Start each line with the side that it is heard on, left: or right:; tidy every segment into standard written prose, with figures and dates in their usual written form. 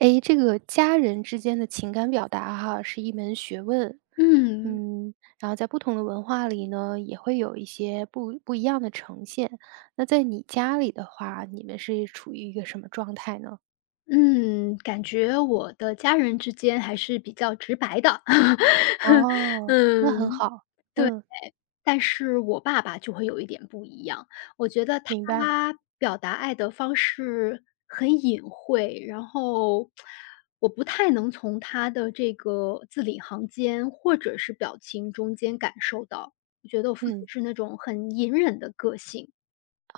right: 诶，这个家人之间的情感表达哈，是一门学问。
left: 嗯。
right: 嗯，然后在不同的文化里呢，也会有一些不一样的呈现。那在你家里的话，你们是处于一个什么状态呢？
left: 嗯，感觉我的家人之间还是比较直白的。
right: 哦，那很
left: 嗯，
right: 好，嗯，
left: 但是我爸爸就会有一点不一样，我觉得
right: 明白，
left: 他表达爱的方式很隐晦，然后我不太能从他的这个字里行间或者是表情中间感受到，我觉得我父亲
right: 嗯。
left: 是那种很隐忍的个性。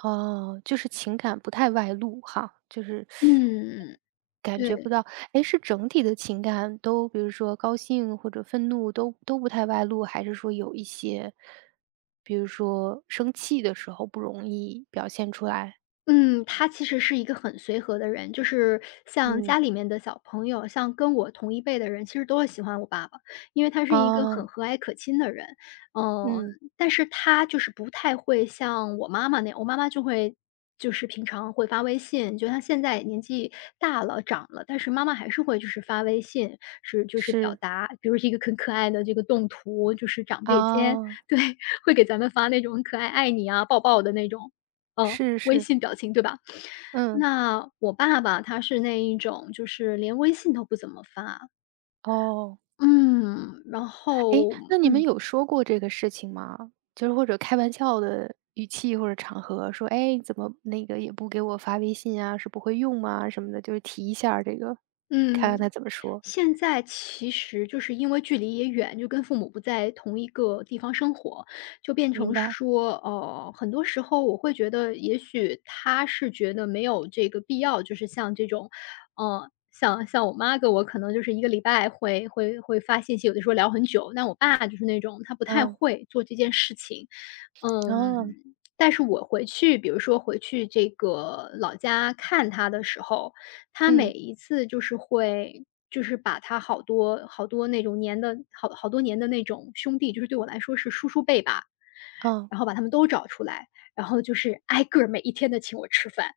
right: 哦，就是情感不太外露哈，就是
left: 嗯，
right: 感
left: 对。
right: 觉不到。哎，是整体的情感都，比如说高兴或者愤怒都不太外露，还是说有一些，比如说生气的时候不容易表现出来？
left: 嗯，他其实是一个很随和的人，就是像
right: 嗯。
left: 家里面的小朋友，像跟我同一辈的人，其实都会喜欢我爸爸，因为他是一个很
right: 啊，
left: 和蔼可亲的人。嗯，
right: 嗯，
left: 但是他就是不太会像我妈妈那样，我妈妈就会就是平常会发微信，就像现在年纪大了，长了，但是妈妈还是会就是发微信，是就是表
right: 是，
left: 达，比如是一个很可爱的这个动图，就是长辈间，
right: 啊，
left: 对，会给咱们发那种很可爱爱你啊，抱抱的那种。嗯，
right: 是
left: 微
right: 是，
left: 信表情，对吧？
right: 嗯，
left: 那我爸爸他是那一种，就是连微信都不怎么发。
right: 哦。
left: 嗯，然
right: 诶，
left: 后
right: 那你们
left: 嗯
right: 有说过这个事情吗？就是或者开玩笑的语气或者场合说：“哎，怎么那个也不给我发微信啊，是不会用吗？”什么的，就是提一下儿这个，看看他
left: 嗯，
right: 怎么说。
left: 现在其实就是因为距离也远，就跟父母不在同一个地方生活，就变
right: 明
left: 成
right: 白，
left: 说，很多时候我会觉得，也许他是觉得没有这个必要，就是像这种，像我妈跟我可能就是一个礼拜会发信息，有的时候聊很久，但我爸就是那种他不太
right: 嗯，
left: 会做这件事情。嗯，
right: 哦，
left: 但是我回去比如说回去这个老家看他的时候，他每
right: 嗯，
left: 一次就是会就是把他好多好多那种年的好多年的那种兄弟，就是对我来说是叔叔辈吧，
right: 嗯，
left: 然后把他们都找出来，然后就是挨个儿每一天的请我吃饭。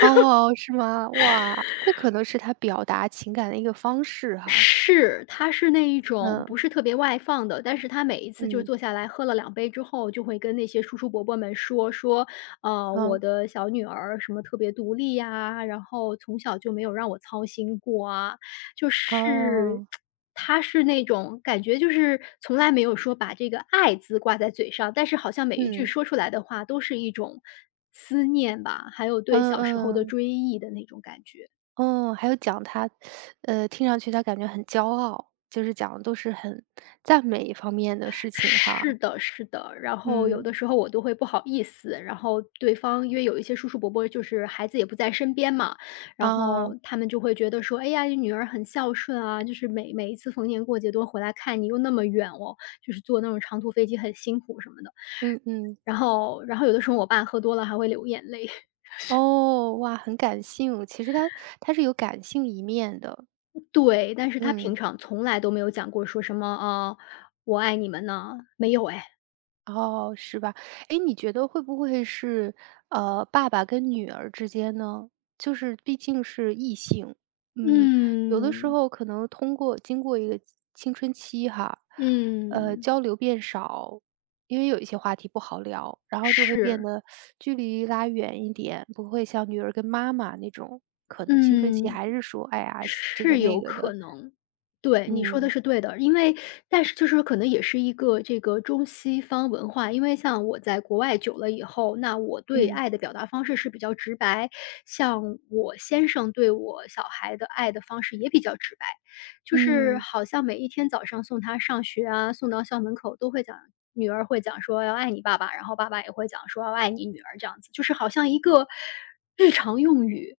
right: 哦，是吗？哇，这可能是他表达情感的一个方式哈。
left: 是，他是那一种不
right: 嗯，
left: 是特别外放的，但是他每一次就
right: 嗯，
left: 坐下来喝了两杯之后，就会跟那些叔叔伯伯们说，我
right: 嗯，
left: 的小女儿什么特别独立呀，然后从小就没有让我操心过啊。就是
right: 哦，
left: 他是那种感觉就是从来没有说把这个“爱”字挂在嘴上，但是好像每一句
right: 嗯，
left: 说出来的话都是一种思念吧，还有对
right: 嗯
left: 小时候的
right: 嗯。
left: 追忆的那种感觉。
right: 哦，还有讲他，听上去他感觉很骄傲，就是讲的都是很赞美方面的事情
left: 是
right: 哈。
left: 的是的，然后有的
right: 嗯，
left: 时候我都会不好意思，然后对方因为有一些叔叔伯伯就是孩子也不在身边嘛，然
right: 啊，
left: 后他们就会觉得说：“哎呀，你女儿很孝顺啊，就是每一次逢年过节都回来看你，又那么远哦，就是坐那种长途飞机很辛苦什么的。”
right: 嗯嗯，
left: 然后有的时候我爸喝多了还会流眼泪，
right: 哦，哇，很感性，其实他是有感性一面的，
left: 对，但是他平
right: 嗯。
left: 常从来都没有讲过说什么啊，“我爱你们”呢，没有哎。
right: 哦，是吧？哎，你觉得会不会是，爸爸跟女儿之间呢？就是毕竟是异性，嗯，有的时
left: 嗯，
right: 候可能通过经过一个青春期哈，
left: 嗯，
right: 交流变少，因为有一些话题不好聊，然后就会变
left: 是，
right: 得距离拉远一点，不会像女儿跟妈妈那种，可能青春期
left: 嗯。
right: 还是说，哎呀，这个
left: 是
right: 那
left: 有
right: 个
left: 可
right: 的，
left: 能，对，你说的
right: 嗯
left: 是对的。因为但是就是可能也是一个这个中西方文化，因为像我在国外久了以后，那我对
right: 嗯
left: 爱的表达方式是比较直白，像我先生对我小孩的爱的方式也比较直白。就是
right: 嗯，
left: 好像每一天早上送他上学啊，送到校门口都会讲女儿会讲说要爱你爸爸，然后爸爸也会讲说要爱你女儿这样子，就是好像一个日常用语。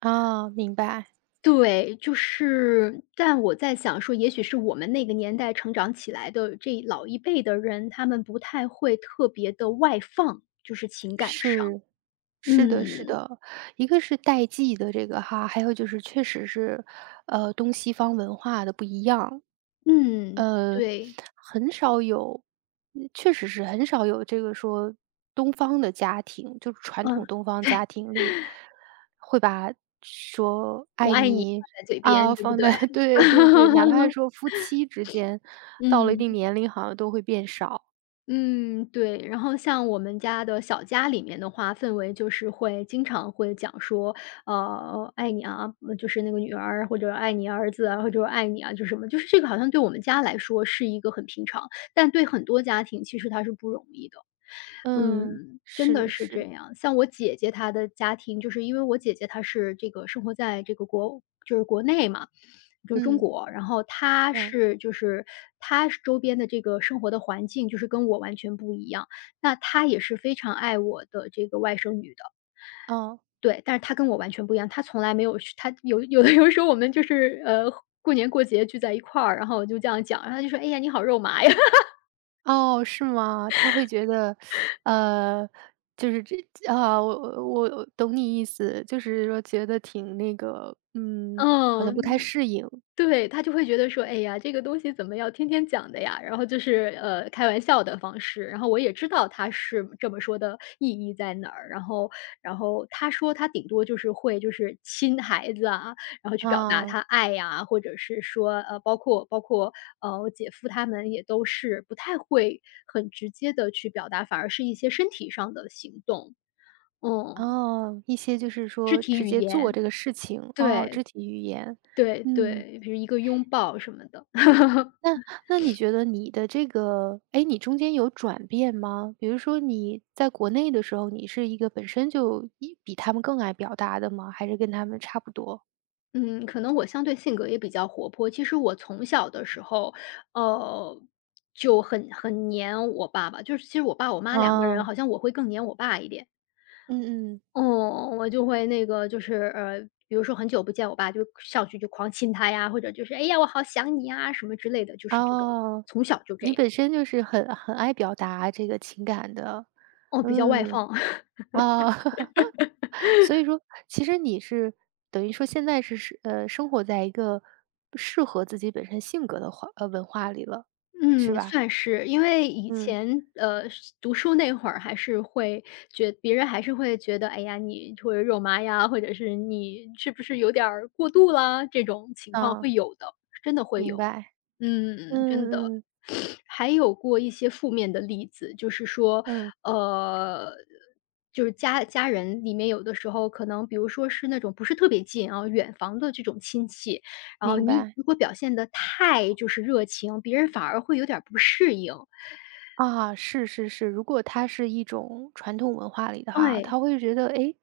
right: 啊，明白。
left: 对，就是，但我在想说，也许是我们那个年代成长起来的这老一辈的人，他们不太会特别的外放，就是情感上。
right: 是，是的，是
left: 嗯，
right: 的，一个是代际的这个哈，还有就是确实是，东西方文化的不一样，
left: 嗯，
right: 呃，
left: 对，
right: 很少有，嗯确实是很少有这个说东方的家庭，就是传
left: 嗯，
right: 统东 方
left: 对，
right: 家庭里会把说
left: “我
right: 爱
left: 爱你”挂
right: 你
left: 在嘴边，
right: 啊
left: 对不
right: 放
left: 对？
right: 在 对对对，哪怕是说 夫妻之间，到了一
left: 嗯。
right: 定年龄好像都会变少，
left: 嗯，对。然后像我们家的小家里面的话，氛围就是会经常会讲说，爱你啊”，就是那个女儿或者“爱你儿子啊”，或者“爱你啊”，就是什么，就是这个好像对我们家来说是一个很平常，但对很多家庭其实它是不容易的。
right: 嗯，
left: 嗯，真的
right: 是
left: 是这
right: 是，
left: 样。像我姐姐她的家庭，就是因为我姐姐她是这个生活在这个就是国内嘛。就是中
right: 嗯
left: 国，然后他
right: 嗯。
left: 是就是他是周边的这个生活的环境就是跟我完全不一样，那他也是非常爱我的这个外甥女的，
right: 哦，
left: 对，但是他跟我完全不一样，他从来没有去他有时候我们就是过年过节聚在一块儿，然后我就这样讲，然后他就说：“哎呀，你好肉麻呀。
right: 哦，是吗？他会觉得，呃，就是这啊，我我懂你意思，就是说觉得挺那个，嗯，好像不太
left: 嗯。
right: 适应
left: 对，他就会觉得说：“哎呀，这个东西怎么要天天讲的呀？”然后就是，开玩笑的方式，然后我也知道他是这么说的意义在哪儿，然后他说他顶多就是会就是亲孩子啊，然后去表达
right: 啊，
left: 他爱呀，或者是说，包括，我姐夫他们也都是不太会很直接的去表达，反而是一些身体上的行动。嗯，
right: 哦，一些就是
left: 肢
right: 说
left: 体
right: 直
left: 语
right: 接做
left: 言，
right: 这个事情，哦，
left: 对，
right: 肢体语言，
left: 对
right: 嗯，
left: 对，比如一个拥抱什么的。
right: 那你觉得你的这个，哎，你中间有转变吗？比如说你在国内的时候，你是一个本身就一比他们更爱表达的吗？还是跟他们差不多？
left: 嗯，可能我相对性格也比较活泼。其实我从小的时候，呃，就很黏我爸爸，就是其实我爸我妈两个人，
right: 啊，
left: 好像我会更黏我爸一点。
right: 嗯嗯。
left: 哦，我就会那个就是比如说很久不见我爸，就上去就狂亲他呀，或者就是哎呀我好想你呀什么之类的，就是这种，
right: 哦，
left: 从小就这
right: 你
left: 样。
right: 本身就是很爱表达这个情感的，
left: 哦，比较外
right: 嗯，
left: 放。
right: 哦，所以说其实你是等于说现在是生活在一个适合自己本身性格的化呃，文化里了，是
left: 嗯，
right: 吧？
left: 算是。因为以
right: 嗯，
left: 前，读书那会儿还是会别人还是会觉得，哎呀，你或者肉麻呀，或者是你是不是有点儿过度啦，这种情况
right: 啊，
left: 会有的，真的会
right: 明
left: 有的
right: 白，
left: 嗯，真的。
right: 嗯嗯
left: 还有过一些负面的例子，就是说，
right: 嗯，
left: 呃，就是家人里面有的时候可能比如说是那种不是特别近啊，远房的这种亲戚，然后
right: 明
left: 你
right: 白。
left: 如果表现得太就是热情，别人反而会有点儿不适应。
right: 啊，是是是，如果它是一种传统文化里的哈，
left: 哎，
right: 他会觉得，诶，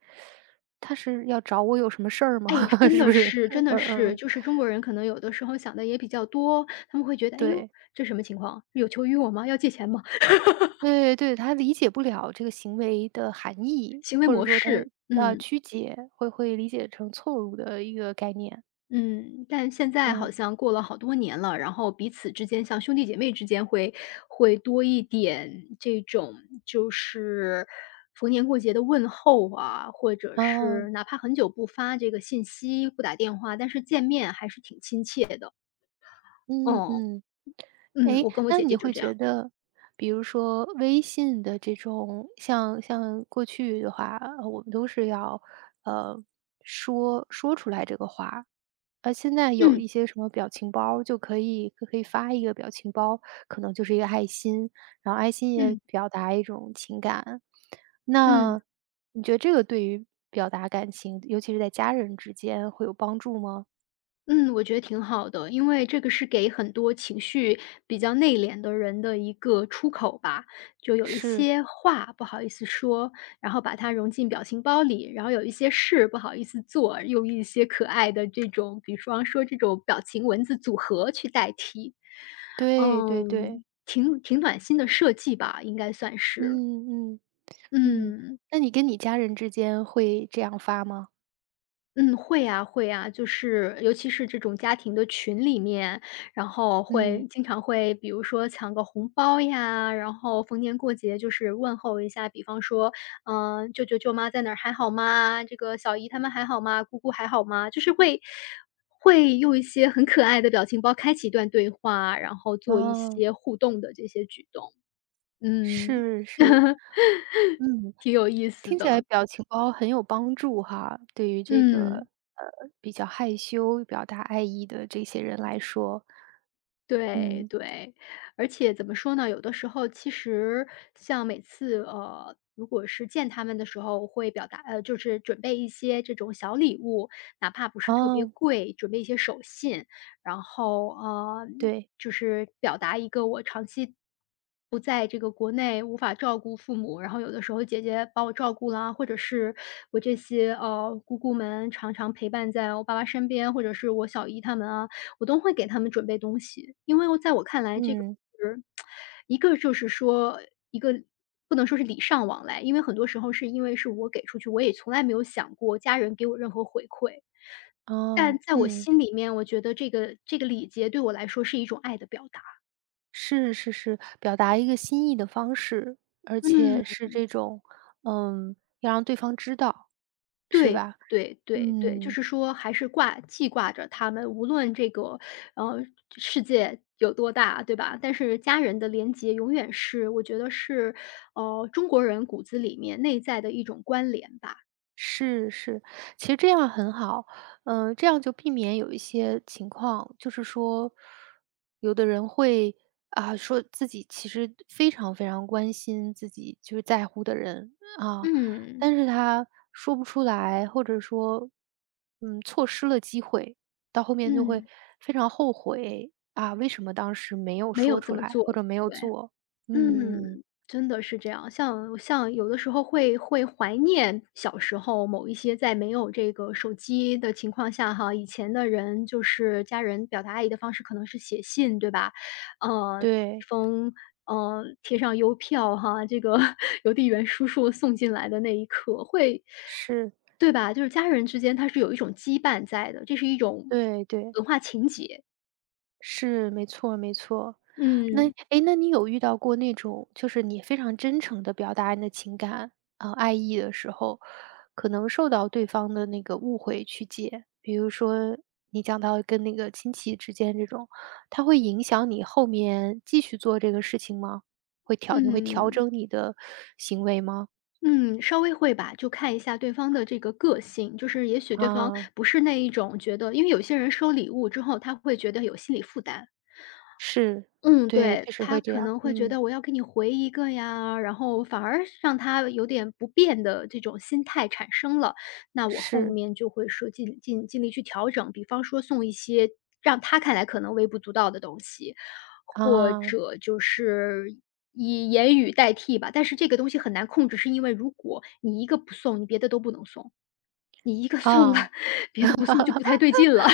right: 他是要找我有什么事儿吗？
left: 哎，真
right: 是不
left: 的
right: 是？
left: 是真
right: 嗯
left: 的
right: 嗯
left: 是，
right: 嗯，
left: 就是中国人可能有的时候想的也比较多，他们会觉得，哎呦，
right: 对。
left: 这什么情况？有求于我吗？要借钱吗？
right: 对对，他理解不了这个行为的含义，
left: 行为
right: 或者
left: 模
right: 说他
left: 式。
right: 呃
left: 嗯，
right: 曲解，会理解成错误的一个概念。
left: 嗯，但现在好
right: 嗯，
left: 像过了好多年了，然后彼此之间像兄弟姐妹之间会多一点这种就是逢年过节的问候啊，或者是
right: 啊
left: 哪怕很久不发这个信息、不打电话，但是见面还是挺亲切的。
right: 嗯
left: 哦，
right: 嗯，
left: 嗯，
right: 哎，
left: 我跟我
right: 那
left: 姐姐
right: 你
left: 就是
right: 会
left: 这
right: 觉
left: 样。
right: 得，比如说微信的这种，像过去的话，呃我们都是要呃说说出来这个话。呃，现在有
left: 嗯，
right: 一些什么表情包儿就可以发一个表情包，可能就是一个爱心，然后爱心也
left: 嗯，
right: 表达一种情感，
left: 嗯。
right: 那你觉得这个对于表达感情，尤其是在家人之间会有帮助吗？
left: 嗯，我觉得挺好的，因为这个是给很多情绪比较内敛的人的一个出口吧。就有一
right: 是。
left: 些话不好意思说，然后把它融进表情包里，然后有一些事不好意思做，用一些可爱的这种，比方说这种表情文字组合去代替。
right: 对对对，
left: 嗯，挺暖心的设计吧，应该算是。
right: 嗯嗯嗯，
left: 嗯。
right: 那你跟你家人之间会这样发吗？
left: 嗯，会啊会啊，就是尤其是这种家庭的群里面，然后会
right: 嗯，
left: 经常会比如说抢个红包呀，然后逢年过节就是问候一下，比方说，嗯、舅舅舅妈在哪儿还好吗？这个小姨他们还好吗？姑姑还好吗？就是会用一些很可爱的表情包开启一段对话，然后做一
right: 哦，
left: 些互动的这些举动。嗯，
right: 是是，嗯，
left: 挺有意思
right: 听起来
left: 的。
right: 表情包很有帮助哈，对于这
left: 嗯。
right: 个，比较害羞表达爱意的这些人来说，
left: 对
right: 嗯，
left: 对，而且怎么说呢？有的时候其实像每次如果是见他们的时候，会表达就是准备一些这种小礼物，哪怕不是特别
right: 哦，
left: 贵，准备一些手信，然后
right: 对，
left: 就是表达一个我长期不在这个国内无法照顾父母，然后有的时候姐姐把我照顾了，或者是我这些姑姑们常常陪伴在我爸爸身边，或者是我小姨他们啊，我都会给他们准备东西。因为在我看来，这个
right: 嗯，
left: 是一个就是说一个不能说是礼尚往来，因为很多时候是因为是我给出去，我也从来没有想过家人给我任何回馈。
right: 哦，
left: 但在我
right: 嗯。
left: 心里面，我觉得这个礼节对我来说是一种爱的表达。
right: 是是是，表达一个心意的方式，而
left: 嗯。
right: 且是这种，嗯，要让对方知道，是
left: 对
right: 吧？
left: 对对对，就
right: 嗯。
left: 是说还是挂记挂着他们，无论这个，呃，世界有多大，对吧？但是家人的连结永远是我觉得是，中国人骨子里面内在的一种关联吧。
right: 是是，其实这样很好，嗯，这样就避免有一些情况，就是说，有的人会啊说自己其实非常非常关心自己就是在乎的人啊，
left: 嗯，
right: 但是他说不出来，或者说，嗯，错失了机会，到后面就会
left: 嗯，
right: 非常后悔啊，为什么当时没有
left: 没
right: 说
left: 有这
right: 出
left: 么
right: 来或
left: 做，
right: 者没有
left: 对。
right: 做？
left: 嗯，
right: 嗯嗯，
left: 真的是这样。像有的时候会怀念小时候某一些在没有这个手机的情况下哈，以前的人就是家人表达爱意的方式可能是写信，对吧？呃
right: 对，
left: 贴上邮票哈，这个 邮递员叔叔送进来的那一刻，会，
right: 是，
left: 对吧？就是家人之间它是有一种羁绊在的，这是一种
right: 对对。
left: 文化情节。
right: 是，没错没错。那
left: 嗯
right: 诶，那你有遇到过那种，就是你非常真诚地表达你的情感，爱意的时候，可能受到对方的那个误会去解？比如说你讲到跟那个亲戚之间这种，它会影响你后面继续做这个事情吗？你会调
left: 嗯。
right: 整你的行为吗？
left: 嗯，稍微会吧，就看一下对方的这个个性，就是也许对方
right: 啊，
left: 不是那一种觉得因为有些人收礼物之后，他会觉得有心理负担，
right: 是，
left: 嗯，
right: 对，
left: 对，
right: 确实
left: 他
right: 会这
left: 可
right: 样，
left: 能会觉
right: 嗯，
left: 得我要给你回一个呀，然后反而让他有点不便的这种心态产生了。那我后
right: 是，
left: 面就会说尽力去调整，比方说送一些让他看来可能微不足道的东西，或
right: 啊，
left: 者就是以言语代替吧。但是这个东西很难控制，是因为如果你一个不送，你别的都不能送，你一个 送了，
right: 啊。
left: 别的不送就不太对劲了。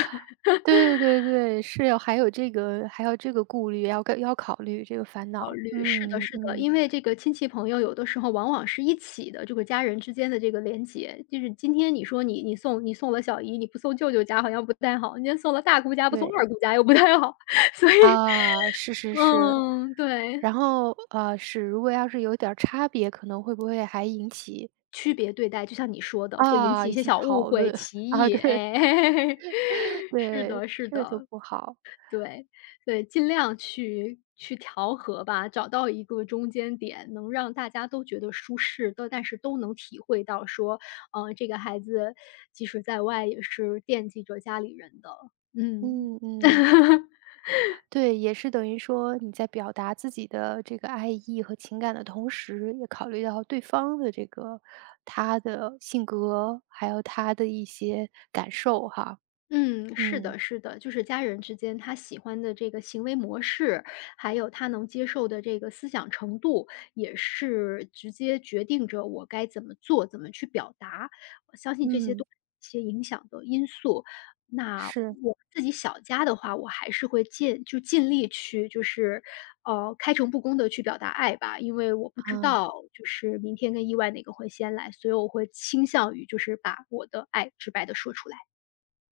right: 对对对对，是有还有这个还有这个顾虑，要考虑这个烦
left: 考
right: 恼。
left: 虑，是的，
right: 嗯
left: 是的，
right: 嗯，
left: 因为这个亲戚朋友有的时候往往是一起的，这个家人之间的这个连结，就是今天你说你送你送了小姨，你不送舅舅家好像不太好，你今天送了大姑家不送二
right: 对，
left: 姑家又不太好，所以
right: 啊，是是是。
left: 嗯，对，
right: 然后，是如果要是有点儿差别，可能会不会还引起
left: 区别对待，就像你说的，会引
right: 啊，
left: 起一
right: 一
left: 些
right: 起
left: 小误
right: 讨
left: 会、
right: 论
left: 歧
right: 啊，
left: 义，
right: 对
left: 哎，是
right: 对，
left: 的，是
right: 这个就
left: 的。
right: 不好。
left: 对，对，尽量去调和吧，找到一个中间点，能让大家都觉得舒适的，但是都能体会到说，这个孩子即使在外也是惦记着家里人的，嗯。
right: 嗯嗯。对，也是等于说你在表达自己的这个爱意和情感的同时，也考虑到对方的这个他的性格，还有他的一些感受哈。
left: 嗯，是
right: 嗯
left: 的，是的，就是家人之间他喜欢的这个行为模式，还有他能接受的这个思想程度，也是直接决定着我该怎么做，怎么去表达。我相信这些都
right: 嗯，
left: 是一些影响的因素。那
right: 是
left: 我自己小家的话，我还是会尽力去，就是开诚布公的去表达爱吧，因为我不知
right: 啊，
left: 道就是明天跟意外哪个会先来，所以我会倾向于就是把我的爱直白的说出来。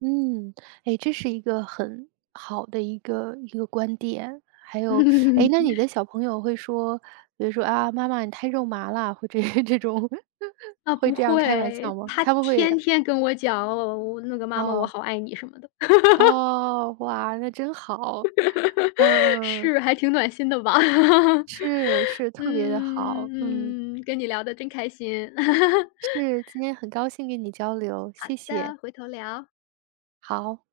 right: 嗯，哎，这是一个很好的一个观点。还有，哎，那你 的小朋友会说，比如说啊，妈妈你太肉麻了，或者 这种，
left: 啊，
right: 会
left: 不
right: 这样开玩
left: 会，
right: 笑吗？
left: 他
right: 他们会
left: 天天跟我讲，哦，我那个“妈妈，我
right: 哦，
left: 好爱你”什么的，
right: 哦，哇，那真好。嗯，
left: 是，还挺暖心的吧。
right: 是是，特别的好。嗯，
left: 嗯，嗯，跟你聊的真开心。
right: 是，今天很高兴跟你交流，
left: 好
right: 谢
left: 的，
right: 谢，
left: 回头聊。
right: 好。